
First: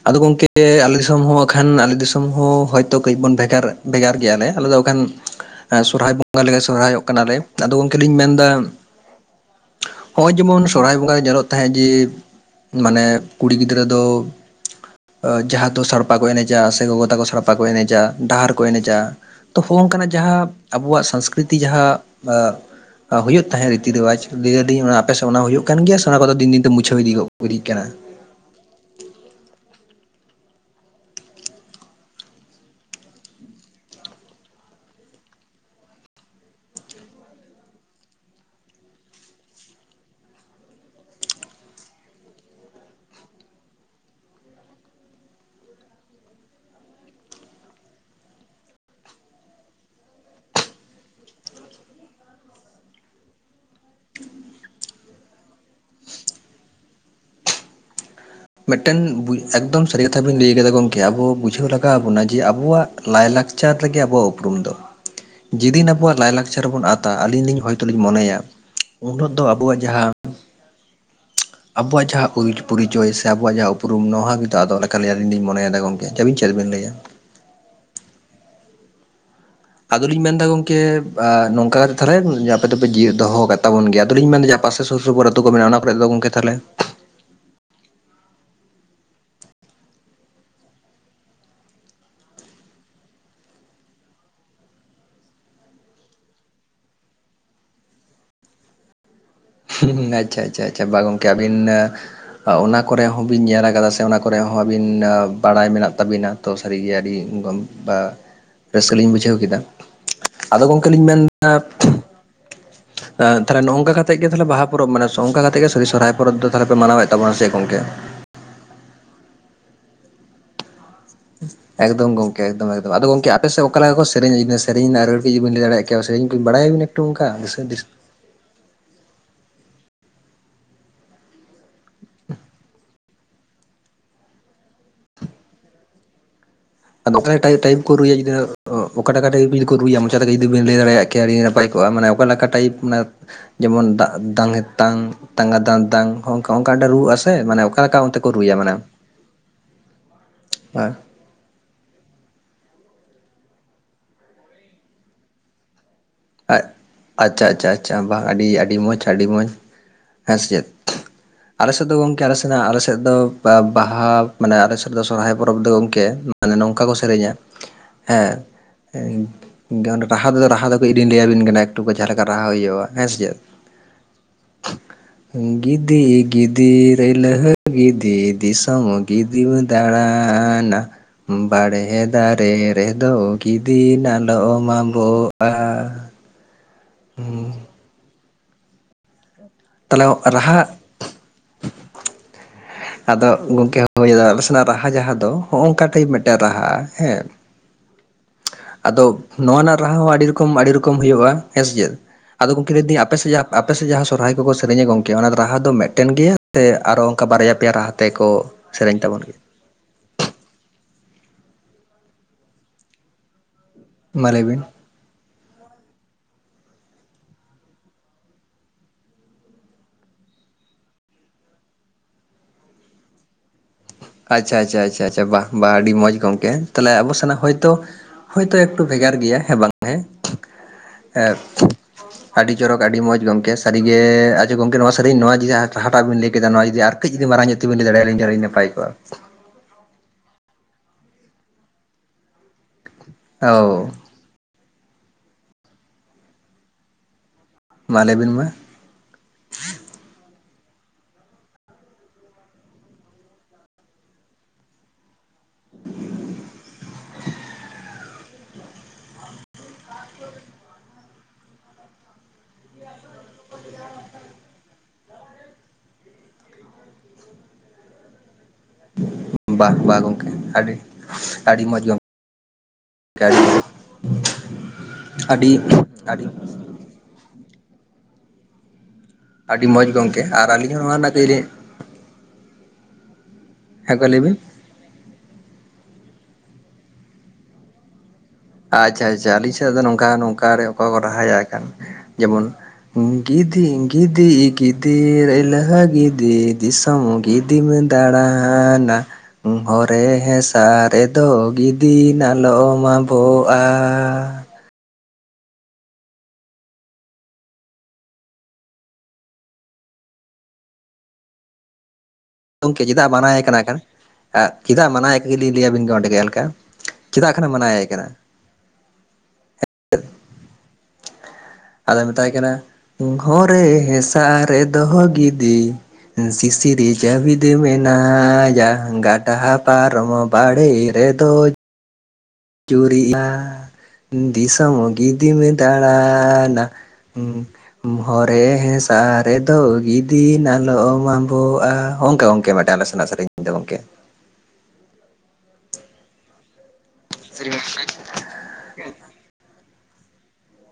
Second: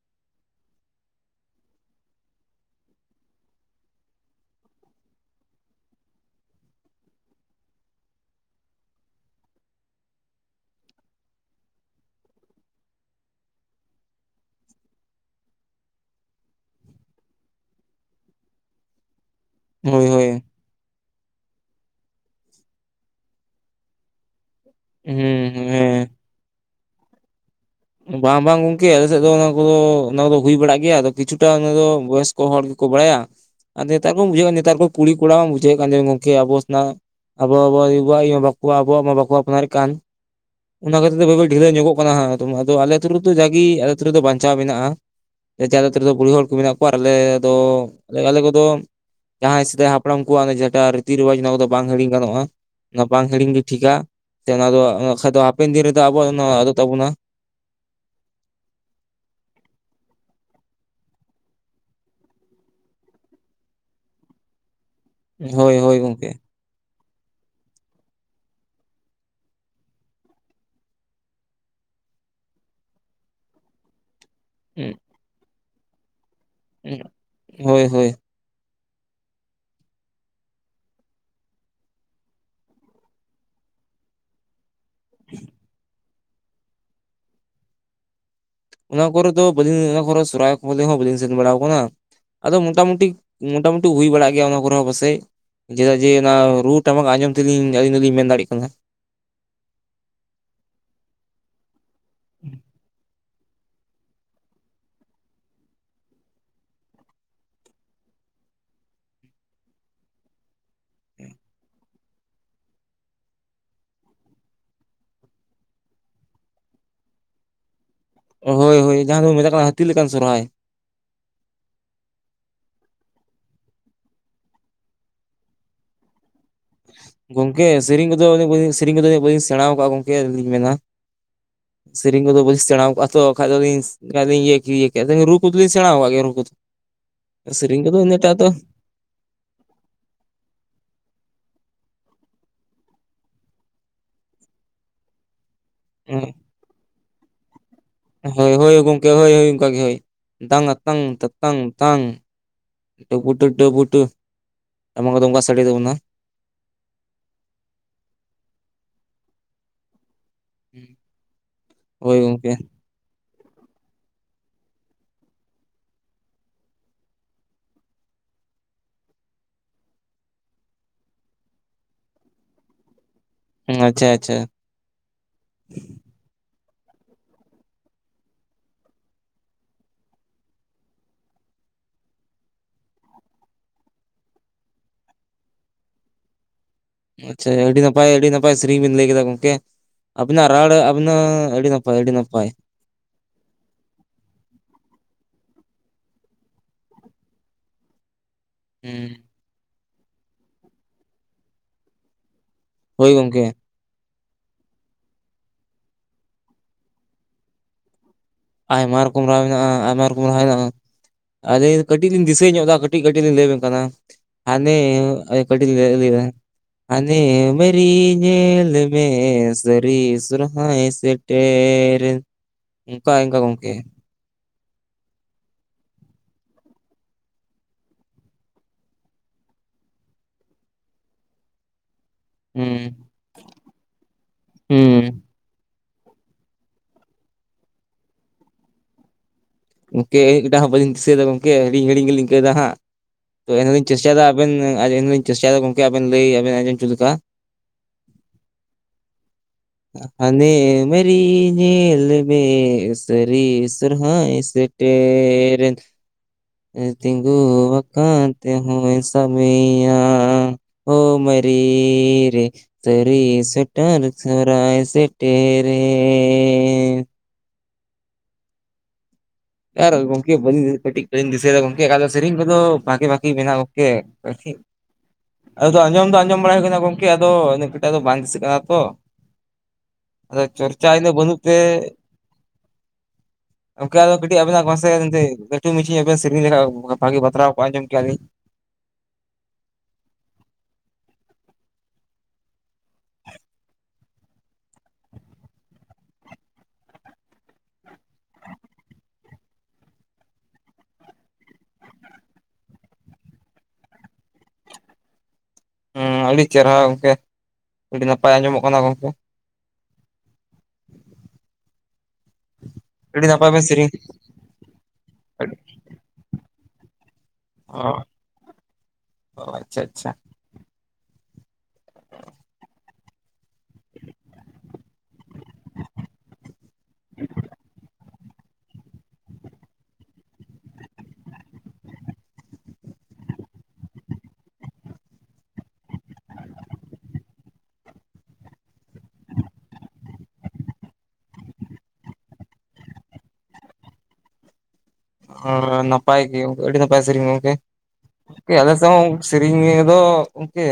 ᱟᱫᱚ ᱜᱚᱝᱠᱮ ᱟᱞᱮ ᱫᱤᱥᱚᱢ ᱦᱚᱸ ᱠᱷᱟᱱ ᱟᱞᱮ ᱫᱤᱥᱚᱢ ᱦᱚᱸ ᱦᱚᱭᱛᱚ ᱠᱟᱹᱡ ᱵᱚᱱ ᱵᱷᱮᱜᱟᱨ, ᱵᱷᱮᱜᱟᱨ ᱜᱮᱭᱟᱞᱮ ᱟᱞᱮ ᱫᱚ ᱠᱷᱟᱱ ᱥᱚᱨᱦᱟᱭ ᱵᱚᱸᱜᱟ ᱨᱮᱜᱮ ᱥᱚᱨᱚᱦᱟᱭᱼᱚᱜ ᱠᱟᱱᱟᱞᱮ ᱟᱫᱚ ᱜᱚᱢᱠᱮ ᱞᱤᱧ ᱢᱮᱱᱫᱟ ᱦᱚᱸᱜᱼᱚᱭ ᱡᱮᱢᱚᱱ ᱥᱚᱨᱦᱟᱭ ᱵᱚᱸᱜᱟᱨᱮ ᱧᱮᱞᱚᱜ ᱛᱟᱦᱮᱸᱫ ᱡᱮ ᱢᱟᱱᱮ ᱠᱩᱲᱤ ᱜᱤᱫᱽᱨᱟᱹ ᱫᱚ ᱡᱟᱦᱟᱸ ᱫᱚ ᱥᱟᱲᱯᱟ ᱠᱚ ᱮᱱᱮᱡᱟ ᱥᱮ ᱜᱚᱜᱚ ᱛᱟᱠᱚ ᱥᱟᱲᱯᱟ ᱠᱚ ᱮᱱᱮᱡᱟ ᱰᱟᱦᱟᱨ ᱠᱚ ᱮᱱᱮᱡᱟ ᱛᱚ ᱦᱚᱝᱠᱚᱱᱟ ᱦᱳᱭ ᱦᱳᱭ ᱡᱟᱦᱟᱸ ᱟᱵᱚᱣᱟᱜ ᱥᱚᱝᱥᱠᱨᱤᱛᱤ ᱡᱟᱦᱟᱸ ᱮᱸᱜ ᱦᱩᱭᱩᱜ ᱛᱟᱦᱮᱸᱫ ᱨᱤᱛᱤ ᱨᱮᱣᱟᱡᱽ᱾ ᱞᱟᱹᱭᱫᱟᱞᱤᱧ ᱚᱱᱟ ᱦᱩᱸ ᱟᱯᱮᱥᱮᱫ ᱚᱱᱟ ᱦᱩᱭᱩᱜ ᱠᱟᱱ ᱜᱮᱭᱟ ᱥᱮ ᱦᱮᱸ ᱚᱱᱟ ᱠᱚᱫᱚ ᱫᱤᱱ ᱫᱤᱱᱛᱮ ᱢᱩᱪᱷᱟᱹᱣ ᱤᱫᱤ ᱤᱫᱤᱜ ᱠᱟᱱᱟ? ᱵᱟᱝ ᱵᱟᱝ ᱜᱚᱝᱠᱮ ᱟᱞᱮ ᱥᱮᱫ ᱫᱚ ᱚᱱᱟ ᱠᱚᱫᱚ ᱚᱱᱟ ᱠᱚᱫᱚ ᱦᱩᱭ ᱵᱟᱲᱟᱜ ᱜᱮᱭᱟ ᱟᱫᱚ ᱠᱤᱪᱷᱩᱴᱟ ᱚᱱᱟ ᱫᱚ ᱵᱚᱭᱚᱥᱠᱚ ᱦᱚᱲ ᱜᱮᱠᱚ ᱵᱟᱲᱟᱭᱟ᱾ ᱟᱨ ᱱᱮᱛᱟᱨ ᱠᱩᱢ ᱵᱩᱡᱷᱟᱹᱣᱮᱜ ᱱᱮᱛᱟᱨ ᱠᱚ ᱠᱩᱲᱤ ᱠᱚᱲᱟ ᱢᱟᱢ ᱵᱩᱡᱷᱟᱹᱣᱮᱫ ᱠᱟᱱ‌ᱜᱮ ᱜᱚᱢᱠᱮ ᱟᱵᱚ ᱥᱮᱱᱟᱜ ᱟᱵᱚ ᱟᱵᱚᱣᱟᱜ ᱟᱵᱚᱣᱟᱜ ᱩᱭᱟᱹ ᱟᱵᱚᱣᱟᱜ ᱢᱟ ᱵᱟᱠᱚ ᱟᱯᱱᱟᱨ ᱠᱟᱱ᱾ ᱚᱱᱟ ᱠᱷᱟᱹᱛᱤᱨ ᱛᱮ ᱵᱟᱹᱭ-ᱵᱟᱹᱭ ᱰᱷᱤᱞᱟᱹᱣ ᱧᱚᱜᱚᱜ ᱠᱟᱱᱟ ᱦᱟᱸᱜ ᱟᱫᱚ ᱟᱞᱮ ᱟᱹᱛᱩ ᱨᱮᱫᱚ ᱡᱟᱜᱮ ᱟᱞᱮ ᱟᱹᱛᱩ ᱨᱮᱫᱚ ᱵᱟᱧᱪᱟᱣ ᱢᱮᱱᱟᱜᱼᱟ᱾ ᱡᱟᱫᱟ ᱛᱟᱹᱨ ᱨᱮ ᱫᱚ ᱵᱩᱲᱦᱤ ᱦᱚᱲ ᱠᱚ ᱢᱮᱱᱟᱜ ᱠᱚᱣᱟ ᱟᱞᱮ ᱫᱚ ᱟᱞᱮ ᱠᱚᱫᱚ ᱡᱟᱦᱟᱸᱭ ᱥᱮᱫᱟᱭ ᱦᱟᱯᱲᱟᱢ ᱠᱚᱣᱟᱜ ᱡᱮᱴᱟ ᱨᱤᱛᱤ ᱨᱮᱣᱟᱡᱽ ᱚᱱᱟ ᱠᱚᱫᱚ ᱵᱟᱝ ᱦᱤᱲᱤᱧ ᱜᱟᱱᱚᱜᱼᱟ᱾ ᱚᱱᱟ ᱵᱟᱝ ᱦᱤᱲᱤᱝ ᱜᱮ ᱴᱷᱤᱠᱼᱟ ᱥᱮ ᱚᱱᱟ ᱫᱚ ᱵᱟᱠᱷᱟᱡ ᱫᱚ ᱦᱟᱯᱮᱱ ᱫᱤᱱ ᱨᱮᱫᱚ ᱟᱵᱚᱣᱟᱜ ᱜᱮ ᱱᱚᱣᱟ ᱟᱫᱚᱜ ᱛᱟᱵᱚᱱᱟ᱾ ᱢᱮᱫᱴᱮᱱ ᱮᱠᱫᱚᱢ ᱥᱟᱹᱨᱤ ᱠᱟᱛᱷᱟ ᱵᱮᱱ ᱞᱟᱹᱭ ᱟᱠᱟᱫᱟ ᱜᱚᱝᱠᱮ ᱟᱵᱚ ᱵᱩᱡᱷᱟᱹᱣ ᱞᱟᱜᱟᱣ ᱵᱚᱱᱟ ᱡᱮ ᱟᱵᱚᱣᱟᱜ ᱞᱟᱭᱼᱞᱟᱠᱪᱟᱨ ᱨᱮᱜᱮ ᱟᱵᱚᱣᱟᱜ ᱩᱯᱨᱩᱢ ᱫᱚ ᱦᱳᱭ ᱡᱮᱫᱤᱱ ᱦᱳᱭ ᱟᱵᱚᱣᱟᱜ ᱜᱚᱝᱠᱮ ᱞᱟᱭᱼᱞᱟᱠ ᱨᱮᱵᱚᱱ ᱟᱛᱟ ᱟᱹᱞᱤᱧ ᱞᱤᱧ ᱦᱚᱭᱛ ᱞᱤᱧ ᱢᱚᱱᱮᱭᱟ ᱩᱱᱟᱹᱜ ᱫᱚ ᱟᱵᱚᱣᱟᱜ ᱡᱟᱦᱟᱸ ᱟᱵᱚᱣᱟᱜ ᱡᱟᱦᱟᱸ [unintelligible] ᱯᱚᱨᱤᱪᱚᱭ ᱥᱮ ᱟᱵᱚᱣᱟᱜ ᱡᱟᱦᱟᱸ ᱩᱯᱨᱩᱢ ᱱᱚᱣᱟ ᱦᱚᱸ ᱠᱤᱱᱛᱩ ᱟᱫᱚᱜ ᱞᱮᱠᱟᱞᱤᱧ ᱟᱹᱞᱤᱧᱞᱤᱧ ᱢᱚᱱᱮᱭᱫᱟ ᱜᱚᱝᱠᱮ᱾ ᱟ. ᱵᱤᱱ ᱪᱮᱫ ᱵᱮᱱ ᱞᱟᱹᱭᱟ ᱦᱳᱭ ᱦᱳᱭ ᱟᱫᱚᱞᱤᱧ ᱢᱮᱱᱮᱫᱟ ᱜᱚᱝᱠᱮ ᱱᱚᱝᱠᱟ ᱠᱟᱛᱮᱫ ᱛᱟᱞᱦᱮ ᱟᱯᱮ ᱫᱚᱯᱮ ᱡᱤᱣᱮᱫ ᱫᱚᱦᱚ ᱟᱠᱟᱫ ᱛᱟᱵᱚᱱ ᱜᱮᱭᱟ ᱟᱫᱚᱞᱤᱧ ᱢᱮᱱᱮᱫᱟ ᱯᱟᱥᱮ ᱥᱩᱨ ᱥᱩᱯᱩᱨ ᱨᱮ ᱟᱛᱳ ᱠᱚ ᱢᱮᱱᱟᱜᱼᱟ ᱚᱱᱟ ᱠᱚᱨᱮ ᱫᱚ ᱜᱚᱝᱠᱮ ᱛᱟᱦᱞᱮ ᱚᱱᱟ ᱠᱚᱨᱮ ᱫᱚ ᱵᱟᱹᱞᱤᱧ ᱞᱟᱹᱭ ᱚᱱᱟ ᱠᱚᱨᱮ ᱥᱚᱨᱦᱟᱭ ᱠᱚᱨᱮ ᱦᱚᱸ ᱵᱟᱹᱞᱤᱧ ᱥᱮᱱ ᱵᱟᱲᱟᱣᱟᱠᱟᱱᱟ ᱟᱫᱚ ᱢᱚᱴᱟᱢᱩᱴᱤ ᱢᱚᱴᱟᱢᱩᱴᱤ ᱦᱩᱭ ᱵᱟᱲᱟᱜ ᱜᱮᱭᱟ ᱚᱱᱟ ᱠᱚᱨᱮ ᱦᱚᱸ ᱯᱟᱥᱮᱡ ᱪᱮᱫᱟᱜ ᱡᱮ ᱚᱱᱟ ᱨᱩ ᱴᱟᱢᱟᱠ ᱟᱸᱡᱚᱢ ᱛᱮᱜᱤᱧ ᱟᱹᱞᱤᱧ ᱫᱚᱞᱤᱧ ᱢᱮᱱ ᱫᱟᱲᱮᱭᱟᱜ ᱠᱟᱱᱟ ᱟᱪᱪᱷᱟ ᱟᱪᱪᱷᱟ ᱟᱪᱪᱷᱟ ᱵᱟᱦ ᱜᱚᱝᱠᱮ ᱟᱹᱵᱤᱱ ᱚᱱᱟ ᱠᱚᱨᱮ ᱦᱚᱸ ᱵᱤᱱ ᱧᱮᱞ ᱟᱠᱟᱫᱟ ᱥᱮ ᱚᱱᱟ ᱠᱚᱨᱮ ᱦᱚᱸ ᱟᱹᱵᱤᱱ ᱵᱟᱲᱟᱭ ᱢᱮᱱᱟᱜ ᱛᱟᱵᱤᱱᱟ ᱛᱚ ᱥᱟᱹᱨᱤᱜᱮ ᱟᱹᱰᱤ ᱜᱚᱢ ᱵᱟ ᱨᱟᱹᱥᱠᱟᱹ ᱞᱤᱧ ᱵᱩᱡᱷᱟᱹᱣ ᱠᱮᱫᱟ ᱟᱫᱚ ᱜᱚᱝᱠᱮ ᱞᱤᱧ ᱢᱮᱱ ᱮᱸᱛ ᱟᱸ ᱛᱟᱞᱚᱦᱮ ᱱᱚᱝᱠᱟ ᱠᱟᱛᱮᱜ ᱜᱮ ᱛᱟᱞᱦᱮ ᱵᱟᱦᱟ ᱯᱚᱨᱚᱵᱽ ᱢᱟᱱᱮ ᱱᱚᱝᱠᱟ ᱠᱟᱛᱮᱫ ᱜᱮ ᱥᱟᱹᱨᱤ ᱥᱚᱨᱦᱟᱭ ᱯᱚᱨᱚᱵᱽ ᱫᱚ ᱛᱟᱦᱞᱮ ᱯᱮ ᱢᱟᱱᱟᱣᱮᱫ ᱛᱟᱵᱚᱱᱟ ᱥᱮ ᱜᱚᱝᱠᱮ᱾ ᱦᱳᱭ ᱦᱳᱭ ᱡᱟᱦᱟᱸ ᱫᱚᱵᱚᱱ ᱢᱮᱛᱟᱜ ᱠᱟᱱᱟ ᱦᱟᱹᱛᱤ ᱞᱮᱠᱟᱱ ᱥᱚᱨᱦᱟᱭ᱾ [inaudible] ᱮᱠᱫᱚᱢ ᱜᱚᱢᱠᱮ ᱮᱠᱫᱚᱢ ᱮᱠᱫᱚᱢ ᱟᱫᱚ ᱜᱚᱢᱠᱮ ᱟᱯᱮ ᱥᱮᱫ ᱚᱠᱟ ᱞᱮᱠᱟ ᱠᱚ ᱥᱮᱨᱮᱧᱟ ᱡᱩᱫᱤ ᱥᱮᱨᱮᱧ ᱨᱮᱱᱟᱜ ᱨᱟᱹᱲ ᱜᱮ ᱡᱩᱫᱤ ᱵᱤᱱ ᱞᱟᱹᱭ ᱫᱟᱲᱮᱭᱟᱜ ᱠᱮᱭᱟ ᱥᱮᱨᱮᱧ ᱠᱩ ᱵᱟᱲᱟᱭᱟᱵᱤᱱ ᱮᱠᱴᱩ ᱚᱱᱠᱟ ᱫᱤᱥᱟᱹ ᱜᱚᱢᱠᱮ ᱫᱤᱥ ᱥᱮᱨᱮᱧ ᱠᱚᱫᱚ ᱩᱱᱟᱹᱜ ᱵᱟᱹᱞᱤᱧ ᱥᱮᱨᱮᱧ ᱠᱚᱫᱚ ᱵᱟᱹᱞᱤᱧ ᱥᱮᱬᱟ ᱟᱠᱟᱫᱼᱟ ᱜᱚᱢᱠᱮ ᱟᱹᱞᱤᱧ ᱫᱚᱞᱤᱧ ᱢᱮᱱᱼᱟ᱾ ᱥᱮᱨᱮᱧ ᱠᱚᱫᱚ ᱵᱟᱹᱧ ᱥᱮᱬᱟᱣᱟᱠᱟᱜᱼᱟ ᱛᱚ ᱵᱟᱠᱷᱟᱡ ᱫᱚᱞᱤᱧ ᱵᱟᱠᱷᱟᱡ ᱫᱚ ᱞᱤᱧ ᱤᱭᱟᱹ ᱠᱮᱭᱟ ᱨᱩ ᱠᱚᱫᱚ ᱞᱤᱧ ᱥᱮᱬᱟᱣᱟᱠᱟᱫ ᱜᱮᱭᱟ ᱨᱩ ᱠᱚᱫᱚ᱾ ᱟᱫᱚ ᱚᱠᱟ ᱴᱟᱭ ᱴᱟᱭᱤᱢ ᱥᱮᱨᱮᱧ ᱠᱚ ᱠᱚᱫᱚ ᱨᱩᱭᱟ ᱡᱩᱫᱤ ᱤᱱᱟᱹᱴᱟᱜ ᱦᱟᱸᱜ ᱫᱚ ᱚᱠᱟ ᱞᱮᱠᱟ ᱴᱟᱭᱤᱯ ᱡᱩᱫᱤ ᱨᱩᱭᱟ ᱢᱚᱪᱟ ᱛᱮᱜᱮ ᱡᱩᱫᱤ ᱵᱤᱱ ᱞᱟᱹᱭ ᱫᱟᱲᱮᱭᱟᱜ ᱠᱮᱭᱟ ᱟᱹᱰᱤ ᱱᱟᱯᱟᱭ ᱠᱚᱜᱼᱟ ᱢᱟᱱᱮ ᱚᱠᱟ ᱞᱮᱠᱟ ᱴᱟᱭᱤᱯ ᱡᱮᱢᱚᱱ ᱫᱟᱜ-ᱫᱟ ᱦᱮᱛᱟᱝ ᱦᱮᱛᱟᱝ ᱫᱟᱫᱟᱝ ᱦᱚᱸᱜ-ᱚᱝᱠᱟ, ᱦᱚᱸᱜ-ᱚᱱᱠᱟ ᱢᱤᱫᱴᱟᱝ ᱨᱩᱣᱟᱹᱜ ᱟᱥᱮ ᱢᱟᱱᱮ ᱞᱮᱠᱟ ᱚᱱᱛᱮ ᱠᱚ ᱨᱩᱭᱟ ᱦᱳᱭ ᱢᱟᱱᱮ ᱦᱳᱭ ᱜᱚᱢᱠᱮ ᱦᱳᱭ ᱦᱳᱭ ᱚᱝᱠᱟᱜ ᱜᱮ ᱦᱳᱭ ᱫᱟᱝ ᱟᱛᱟᱝ ᱛᱟᱝ ᱛᱟᱝ ᱛᱟᱝ ᱰᱩᱯᱩᱴ ᱰᱩᱴᱩᱴ ᱴᱟᱢᱟᱠ ᱫᱚ ᱚᱝᱠᱟ ᱥᱟᱰᱮ ᱛᱟᱵᱚᱱᱟ ᱟᱪᱪᱷᱟ ᱟᱪᱪᱷᱟ ᱟᱪᱪᱷᱟ ᱵᱟᱝ ᱟᱹᱰᱤ ᱟᱹᱰᱤ ᱢᱚᱡᱽ ᱟᱹᱰᱤ ᱢᱚᱡᱽ ᱦᱮᱸ ᱪᱮᱫ ᱟᱞᱮ ᱥᱮᱫ ᱫᱚ ᱜᱚᱝᱠᱮ ᱟᱱᱟ ᱟᱞᱮ ᱥᱮᱫ ᱫᱚ ᱵᱟᱦᱟ ᱢᱟᱱᱮ ᱟᱞᱮ ᱥᱮᱫ ᱫᱚ ᱥᱚᱨᱦᱟᱭ ᱯᱚᱨᱚᱵᱽ ᱫᱚ ᱜᱚᱢᱠᱮ ᱢᱟᱱᱮ ᱱᱚᱝᱠᱟ ᱠᱚ ᱥᱮᱨᱮᱧᱟ ᱦᱮᱸ ᱜᱚᱝᱠᱮ ᱚᱱᱟ ᱨᱟᱦᱟ ᱛᱮᱫᱚ ᱨᱟᱦᱟ ᱫᱚ ᱤᱧᱤᱧ ᱞᱟᱹᱭ ᱟ. ᱵᱤᱱ ᱠᱟᱱᱟ ᱮᱠᱴᱩ ᱠᱚ ᱡᱟᱦᱟᱸ ᱞᱮᱠᱟ ᱨᱟᱦᱟ ᱦᱩᱭᱩᱜᱼᱟ ᱦᱮᱸ ᱥᱮ ᱟᱪᱪᱷᱟ ᱟᱪᱪᱷᱟ ᱪᱮᱫ ᱜᱤᱫᱤ ᱜᱤᱫᱤ ᱜᱤᱫᱤ ᱨᱟᱹᱭᱞᱟᱹ ᱜᱤᱫᱤ ᱫᱤᱥᱚᱢ ᱜᱤᱫᱤᱢ ᱫᱟᱬᱟᱱᱟ ᱵᱟᱲᱮ ᱫᱟᱨᱮ ᱨᱮᱫᱚ ᱜᱤᱫᱤ ᱱᱟᱞᱚᱢ ᱟᱵᱚᱜ ᱟᱻ ᱟᱪᱪᱷᱟ ᱟᱹᱰᱤ ᱱᱟᱯᱟᱭ ᱟᱹᱰᱤ ᱱᱟᱯᱟᱭ ᱥᱮᱨᱮᱧ ᱵᱤᱱ ᱞᱟᱹᱭ ᱠᱮᱫᱟ ᱜᱚᱝᱠᱮ ᱛᱟᱦᱚᱞᱮ ᱟ. ᱵᱤᱱᱟᱜ ᱨᱟᱦᱟ ᱨᱚᱲ ᱚᱱᱟ ᱟᱹᱰᱤ ᱱᱟᱯᱟᱭ ᱟᱹᱰᱤ ᱱᱟᱯᱟᱭ ᱟᱫᱚ ᱜᱚᱢᱠᱮ ᱦᱳᱭ ᱟᱫᱚ ᱟᱞᱮ ᱥᱮᱱᱟᱜ ᱨᱟᱦᱟ ᱡᱟᱦᱟᱸ ᱫᱚ ᱱᱚᱜᱼᱚᱭ ᱱᱚᱝᱠᱟ ᱴᱟᱭᱤᱯ ᱢᱤᱫᱴᱮᱱ ᱨᱟᱦᱟᱜᱼᱟ ᱦᱮᱸ ᱟᱫᱚ ᱱᱚᱣᱟ ᱨᱮᱱᱟᱜ ᱨᱟᱦᱟ ᱦᱚᱸ ᱟᱹᱰᱤ ᱨᱚᱠᱚᱢ ᱟᱹᱰᱤ ᱨᱚᱠᱚᱢ ᱦᱩᱭᱩᱜᱼᱟ ᱦᱮᱸᱥᱮ ᱡᱮ ᱟᱫᱚ ᱜᱚᱢᱠᱮ [unintelligible] ᱫᱤᱧ ᱦᱳᱭ ᱟᱯᱮ ᱜᱚᱝᱠᱮ ᱥᱮᱭᱟᱜ ᱟᱯᱮᱥᱮᱫ ᱡᱟᱦᱟᱸ ᱥᱚᱨᱦᱟᱭ ᱠᱚᱠᱚ ᱥᱮᱨᱮᱧᱟ ᱜᱚᱝᱠᱮ ᱚᱱᱟ ᱨᱟᱦᱟ ᱫᱚ ᱢᱤᱫᱴᱮᱱ ᱜᱮᱭᱟ ᱥᱮ ᱟᱨᱚ ᱚᱱᱠᱟ ᱵᱟᱨᱭᱟ ᱯᱮᱭᱟ ᱨᱟᱦᱟ ᱛᱮᱠᱚ ᱥᱮᱨᱮᱧ ᱟᱭᱢᱟ ᱛᱟᱵᱚᱱ ᱨᱚᱠᱚᱢ ᱨᱟᱦᱟ ᱢᱮᱱᱟᱜᱼᱟ ᱟᱭᱢᱟ ᱨᱚᱠᱚᱢ ᱨᱟᱜᱽ ᱢᱮᱱᱟᱜᱼᱟ ᱟᱹᱞᱤᱧ ᱠᱟᱹᱴᱤᱡ ᱞᱤᱧ ᱫᱤᱥᱟᱹ ᱧᱚᱜ ᱮᱫᱟ ᱠᱟᱹᱴᱤᱡ ᱠᱟᱹᱴᱤᱡ ᱞᱤᱧ ᱞᱟᱹᱭ ᱟ. ᱵᱤᱱ ᱠᱟᱱᱟ ᱜᱮᱭᱟ ᱢᱟ ᱞᱟᱹᱭ ᱵᱤᱱ ᱦᱟᱱᱮ ᱠᱟᱹᱴᱤᱡ [unintelligible] ᱦᱟᱱᱮ ᱢᱤᱭᱨᱤ ᱧᱮᱞ ᱢᱮ ᱥᱟᱹᱨᱤ ᱥᱚᱨᱦᱟᱭ ᱥᱮᱴᱮᱨ ᱥᱮᱴᱮᱨ ᱮᱱ [unintelligible] ᱚᱱᱠᱟ ᱚᱱᱠᱟ ᱜᱚᱝᱠᱮ ᱟᱪᱪᱷᱟ ᱟᱪᱪᱷᱟ ᱟᱪᱪᱷᱟ ᱵᱟᱝ ᱟᱹᱰᱤ ᱢᱚᱸᱡᱽ ᱜᱚᱢᱠᱮ ᱛᱟᱦᱚᱞᱮ ᱟᱵᱚ ᱥᱮᱱᱟᱜ ᱦᱚᱭᱛᱳ ᱦᱳᱭᱛᱳ ᱮᱠᱴᱩ ᱵᱷᱮᱜᱟᱨ ᱜᱮᱭᱟ ᱦᱮᱸ ᱵᱟᱝ ᱦᱮᱸ ᱟᱹᱰᱤ ᱦᱩᱸ ᱪᱚᱨᱚᱠ ᱟᱹᱰᱤ ᱢᱚᱸᱡᱽ ᱜᱚᱢᱠᱮ ᱥᱟᱹᱨᱤᱜᱮ ᱟᱪᱪᱷᱟ ᱜᱚᱝᱠᱮ ᱱᱚᱣᱟ ᱥᱟᱹᱨᱤ ᱦᱩᱸ ᱱᱚᱣᱟ ᱡᱟᱦᱟᱸ ᱴᱟᱜ ᱵᱤᱱ ᱞᱟᱹᱭ ᱠᱮᱫᱟ ᱱᱚᱣᱟ ᱡᱩᱫᱤ ᱟᱨᱠᱟ. ᱡ ᱡᱩᱫᱤ ᱢᱟᱨᱟᱝᱚᱜ ᱛᱮᱵᱤᱱ ᱞᱟᱹᱭ ᱫᱟᱲᱮ ᱟᱹᱞᱤᱧ ᱠᱷᱟᱱ ᱱᱟᱯᱟᱭ ᱠᱚᱜᱼᱟ ᱜᱚᱝᱠᱮ ᱢᱤᱫᱴᱟᱝ ᱵᱟ. ᱞᱤᱧ ᱫᱤᱥᱟᱹᱭᱮᱫᱟ ᱜᱚᱢᱠᱮ ᱦᱤᱲᱤᱧ ᱦᱤᱲᱤᱧ ᱜᱮᱞᱤᱧ ᱟ. ᱭᱠᱟᱹᱭ ᱮᱫᱟ ᱦᱟᱸᱜ ᱚ ᱮᱱᱦᱚᱸᱞᱤᱧ ᱪᱮᱥᱴᱟᱭ ᱮᱫᱟ ᱟᱵᱮᱱ ᱟ. ᱞᱤᱧ ᱪᱮᱥᱴᱟᱭᱮᱫᱟ ᱜᱚᱝᱠᱮ ᱟᱵᱮᱱ ᱞᱟᱹᱭ ᱟᱵᱤᱱ ᱟᱸᱡᱚᱢ ᱪᱚ ᱞᱮᱠᱟ ᱢᱟ ᱞᱟᱹᱭᱵᱮᱱ ᱢᱟ ᱦᱟᱱᱮ ᱢᱨᱤ ᱧᱮᱞ ᱢᱮ ᱥᱟᱹᱨᱤ ᱥᱚᱦᱨᱟᱭ ᱥᱮ ᱴᱮᱨᱮᱱ ᱛᱤᱸᱜᱩ ᱟᱠᱟᱱ ᱛᱮᱦᱚᱭ ᱥᱟᱵᱤᱭᱟ ᱚ ᱢᱮᱨᱤ ᱨᱮᱻ ᱪᱟ. ᱨᱤ ᱥᱮᱴᱟᱨ ᱥᱚᱨᱦᱟᱭ ᱥᱮᱴᱮᱨᱮᱱᱻ [unintelligible] ᱟᱨ ᱵᱟ ᱜᱚᱝᱠᱮ ᱜᱚᱢᱠᱮ ᱵᱟ. ᱧ ᱟᱹᱰᱤ ᱠᱟᱹᱴᱤᱡ ᱫᱤᱥᱟ. ᱭ ᱟᱹᱰᱤ ᱫᱟ ᱢᱚᱸᱡᱽ ᱜᱚᱢᱠᱮᱞ ᱜᱚᱝᱠᱮ ᱟᱴᱷᱟᱢ ᱥᱮᱨᱮᱧ ᱠᱚᱫᱚ ᱵᱷᱟᱜᱤ ᱵᱷᱟᱜᱤ ᱟᱹᱰᱤ ᱢᱚᱸᱡᱽ ᱢᱮᱱᱟᱜ ᱠᱮ ᱟᱹᱰᱤ ᱟᱸᱡᱚᱢ ᱫᱚ ᱟᱹᱰᱤ ᱟᱸᱡᱚᱢ ᱵᱟᱲᱟ ᱦᱳᱭ ᱠᱟᱱᱟ ᱜᱚᱝᱠ ᱟᱫᱚ ᱵᱟᱝ ᱥᱤ ᱠᱟᱱᱟ ᱛᱚ [unintelligible] ᱟᱹᱰᱤ ᱢᱚᱸᱡᱽ ᱜᱚᱝᱠᱮ ᱟᱫᱚ ᱟᱨ ᱟᱹᱞᱤᱧ ᱦᱚᱸ ᱱᱚᱣᱟ ᱪᱚᱨᱪᱟ ᱨᱮᱱᱟᱜ ᱤᱱᱟᱹ ᱛᱮᱜᱮ ᱵᱟᱹᱱᱩᱜ ᱞᱤᱧ ᱛᱮ ᱦᱮᱸ ᱜᱚ ᱞᱟᱹᱭ ᱵᱤᱱ ᱚᱱᱠᱟ ᱠᱟᱹᱴᱤᱡ [unintelligible] ᱟᱪᱪᱷᱟ ᱟᱪᱪᱷᱟ ᱟᱹᱞᱤᱧ ᱥᱮᱫ ᱫᱚ ᱱᱚᱝᱠᱟ ᱱᱚᱝᱠᱟ ᱚᱠᱟ ᱠᱚ ᱨᱟᱦᱟᱭᱟ ᱠᱟᱱ ᱡᱮᱢᱚᱱ ᱜᱤᱫᱤ ᱜᱤᱫᱤ ᱜᱤᱫᱤ ᱨᱟ. ᱭᱞᱟ. ᱜᱤᱫᱤ ᱫᱤᱥᱚᱢ ᱜᱤᱫᱤ ᱜᱤᱫᱤᱢ ᱫᱟᱬᱟᱱᱟ ᱦᱚᱨᱮ ᱦᱮᱸᱥᱟ ᱨᱮᱫᱚ ᱜᱤᱫᱤ ᱱᱟᱞᱚᱢ ᱟᱵᱚᱜᱼᱟ ᱦᱮᱸ ᱟᱹᱰᱤ ᱪᱮᱨᱦᱨᱟ ᱜᱚᱝᱠᱮ ᱟᱹᱰᱤ ᱱᱟᱯᱟᱭ ᱟᱸᱡᱚᱢᱚᱜ ᱠᱟᱱᱟ ᱜᱚᱝᱠᱮ ᱜᱚᱝᱠᱮ ᱪᱮᱫᱟᱜ ᱟᱹᱰᱤ ᱢᱟᱱᱟᱣᱮ ᱱᱟᱯᱟᱭ ᱠᱟᱱᱟ ᱵᱮᱱ ᱠᱤᱱ ᱥᱮᱨᱮᱧ ᱪᱮᱫᱟᱜ ᱢᱟᱱᱟᱣᱮ ᱞᱤᱧ ᱞᱟᱹᱭᱟᱵᱤᱱ ᱜᱮ ᱚᱸᱰᱮ ᱜᱮ ᱦᱟᱞᱠᱟ ᱪᱮᱫᱟᱜ ᱠᱷᱟᱱᱮᱢ ᱢᱟᱱᱟᱭᱮ ᱠᱟᱱᱟ ᱚ ᱟᱪᱪᱷᱟ ᱟᱪᱪᱷᱟ ᱟᱫᱚᱭ ᱢᱮᱛᱟᱭ ᱠᱟᱱᱟ ᱜᱷᱚᱨᱮ ᱦᱮᱸᱥᱟᱜ ᱨᱮᱫᱚ ᱜᱤᱫᱤ ᱥᱤᱥᱤᱨ ᱡᱟᱹᱣᱤᱫ ᱢᱮᱱᱟᱭᱟ ᱜᱟᱰᱟ ᱯᱟᱨᱚᱢ ᱵᱟᱲᱮ ᱨᱮᱫᱚ ᱡᱩᱨᱤ ᱞᱟ ᱫᱤᱥᱚᱢ ᱜᱤᱫᱤᱢ ᱫᱟᱬᱟᱱᱟ ᱩ ᱦᱚᱨᱮ ᱦᱮᱸᱥᱟ ᱨᱮᱫᱚ ᱜᱤᱫᱤ ᱱᱟᱞᱚ ᱟᱵᱚᱜᱼᱟ ᱦᱚᱜ ᱚ ᱱᱚᱝᱠᱟᱱ ᱜᱚᱝᱠᱮ ᱢᱤᱫᱴᱟᱝ ᱟᱞᱮ ᱥᱟᱱᱟᱜ ᱥᱮᱨᱮᱧ ᱫᱚ ᱜᱚᱢᱠᱮ ᱱᱟᱯᱟᱭ ᱜᱮ ᱟᱹᱰᱤ ᱱᱟᱯᱟᱭ ᱥᱮᱨᱮᱧ ᱜᱚᱢᱠᱮ ᱟᱞᱮ ᱥᱟᱫ ᱥᱮᱨᱮᱧ ᱤᱭᱟᱹ ᱫᱚ ᱜᱚᱝᱠᱮ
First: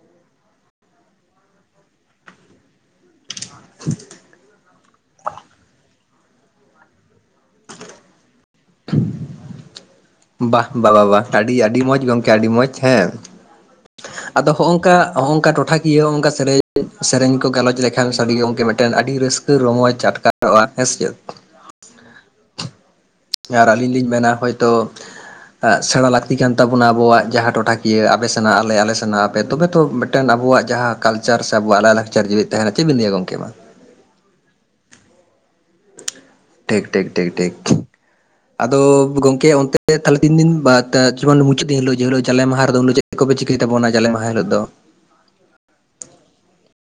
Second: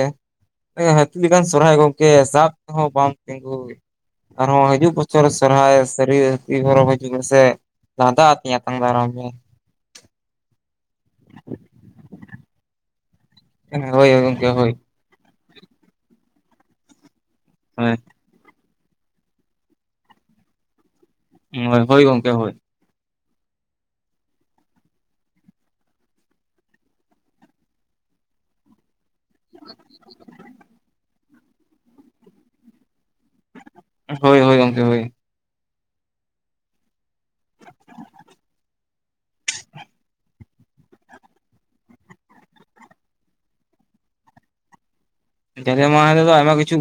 ᱦᱟᱹᱛᱤ ᱞᱮᱠᱟᱱ ᱥᱚᱨᱦᱟᱭ ᱜᱚᱝᱠᱮ ᱥᱟᱵ ᱛᱮᱦᱚᱸ ᱵᱟᱢ ᱛᱤᱸᱜᱩ ᱟᱨᱦᱚᱸ ᱦᱤᱡᱩᱜ ᱵᱚᱪᱷᱚᱨ ᱥᱚᱦᱨᱟᱭ ᱥᱟᱹᱨᱤ ᱜᱚᱨᱚᱵᱽ ᱦᱤᱡᱩᱜ ᱢᱮᱥᱮ ᱞᱟᱫᱟ ᱟᱛᱮ ᱟᱛᱟᱝ ᱫᱟᱨᱟᱢ ᱢᱮ ᱵᱟ ᱵᱟᱵᱟ ᱟᱹᱰᱤ ᱟᱹᱰᱤ ᱢᱚᱸᱡᱽ ᱜᱚᱝᱠᱮ ᱟᱹᱰᱤ ᱢᱚᱸᱡᱽ ᱦᱮᱸ᱾ ᱦᱳᱭ ᱜᱚᱝᱠᱮ ᱟᱫᱚ ᱦᱚᱸᱜᱼᱚ ᱦᱳᱭ ᱚᱝᱠᱟ ᱱᱚᱜᱼᱚᱭ ᱱᱚᱠᱟ ᱴᱚᱴᱷᱟ ᱠᱤᱭᱟᱹ ᱦᱚᱸᱜᱠᱟ ᱥᱮ ᱥᱮᱨᱮᱧ ᱠᱚ ᱜᱟᱞᱚᱪ ᱞᱮᱠᱷᱟᱱ ᱥᱟᱹᱨᱤᱜᱮ ᱜᱚᱢᱠᱮ ᱢᱤᱫᱴᱮᱱ ᱟᱹᱰᱤ ᱨᱟᱹᱥᱠᱟᱹ ᱨᱚᱢᱚᱡᱽ ᱟᱴᱠᱟᱨᱚᱜᱼᱟ, ᱦᱮᱸ ᱥᱮ ᱮ ᱦᱳᱭ ᱜᱚᱝᱠᱮ ᱦᱳᱭ ᱟᱨ ᱟᱹᱞᱤᱧ ᱞᱤᱧ ᱢᱮᱱᱟ ᱦᱳᱭ ᱛᱚ ᱥᱮᱬᱟ ᱞᱟᱹᱠᱛᱤ ᱠᱟᱱ ᱛᱟᱵᱚᱱᱟ ᱟᱵᱚᱣᱟᱜ ᱡᱟᱦᱟᱸ ᱴᱚᱴᱷᱟ ᱠᱤᱭᱟᱹ ᱟᱯᱮ ᱥᱮᱱᱟᱜ ᱟᱞᱮ ᱟᱞᱮᱥᱮᱱᱟᱜ ᱯᱮ ᱛᱚᱵᱮ ᱛᱚ ᱢᱤᱫᱴᱮᱱ ᱟᱵᱚᱣᱟᱜ ᱡᱟᱦᱟᱸ ᱠᱟᱞᱪᱟᱨ ᱥᱮ ᱟᱵᱚᱣᱟᱜ ᱞᱟᱭ ᱞᱟᱠᱪᱟᱨ ᱡᱤᱣᱤᱫ ᱛᱟᱦᱮᱱᱟ ᱪᱮᱫᱵᱤᱱ ᱞᱤᱭᱟᱹ ᱜᱚᱢᱠᱮ ᱢᱟ ᱦᱳᱭ ᱦᱳᱭ ᱜᱚᱝᱠᱮ ᱦᱳᱭ ᱴᱷᱤᱠ ᱴᱷᱤᱠ ᱴᱷᱤᱠ ᱴᱷᱤᱠ ᱟᱫᱚ ᱜᱚᱝᱠᱮ ᱚᱱᱛᱮ ᱛᱟᱦᱞᱮ ᱛᱤᱱ ᱫᱤᱱ ᱵᱟᱛ ᱢᱩᱪᱟᱹᱫ ᱫᱤᱱ ᱦᱤᱞᱳᱜ ᱡᱟᱞᱮ ᱢᱟᱦᱟ ᱨᱮ ᱩᱱ ᱫᱚ ᱪᱮᱫ ᱪᱮᱫ ᱠᱚᱯᱮ ᱪᱤᱠᱟᱹᱭ ᱛᱟᱵᱚᱱᱟ ᱡᱟᱞᱮ ᱢᱟᱦᱟ ᱦᱤᱞᱳᱜ ᱫᱚ? ᱦᱟᱞᱮ ᱢᱟᱦᱟ ᱦᱤᱞᱚᱜ ᱫᱚ ᱟᱭᱢᱟ ᱠᱤᱪᱷᱩ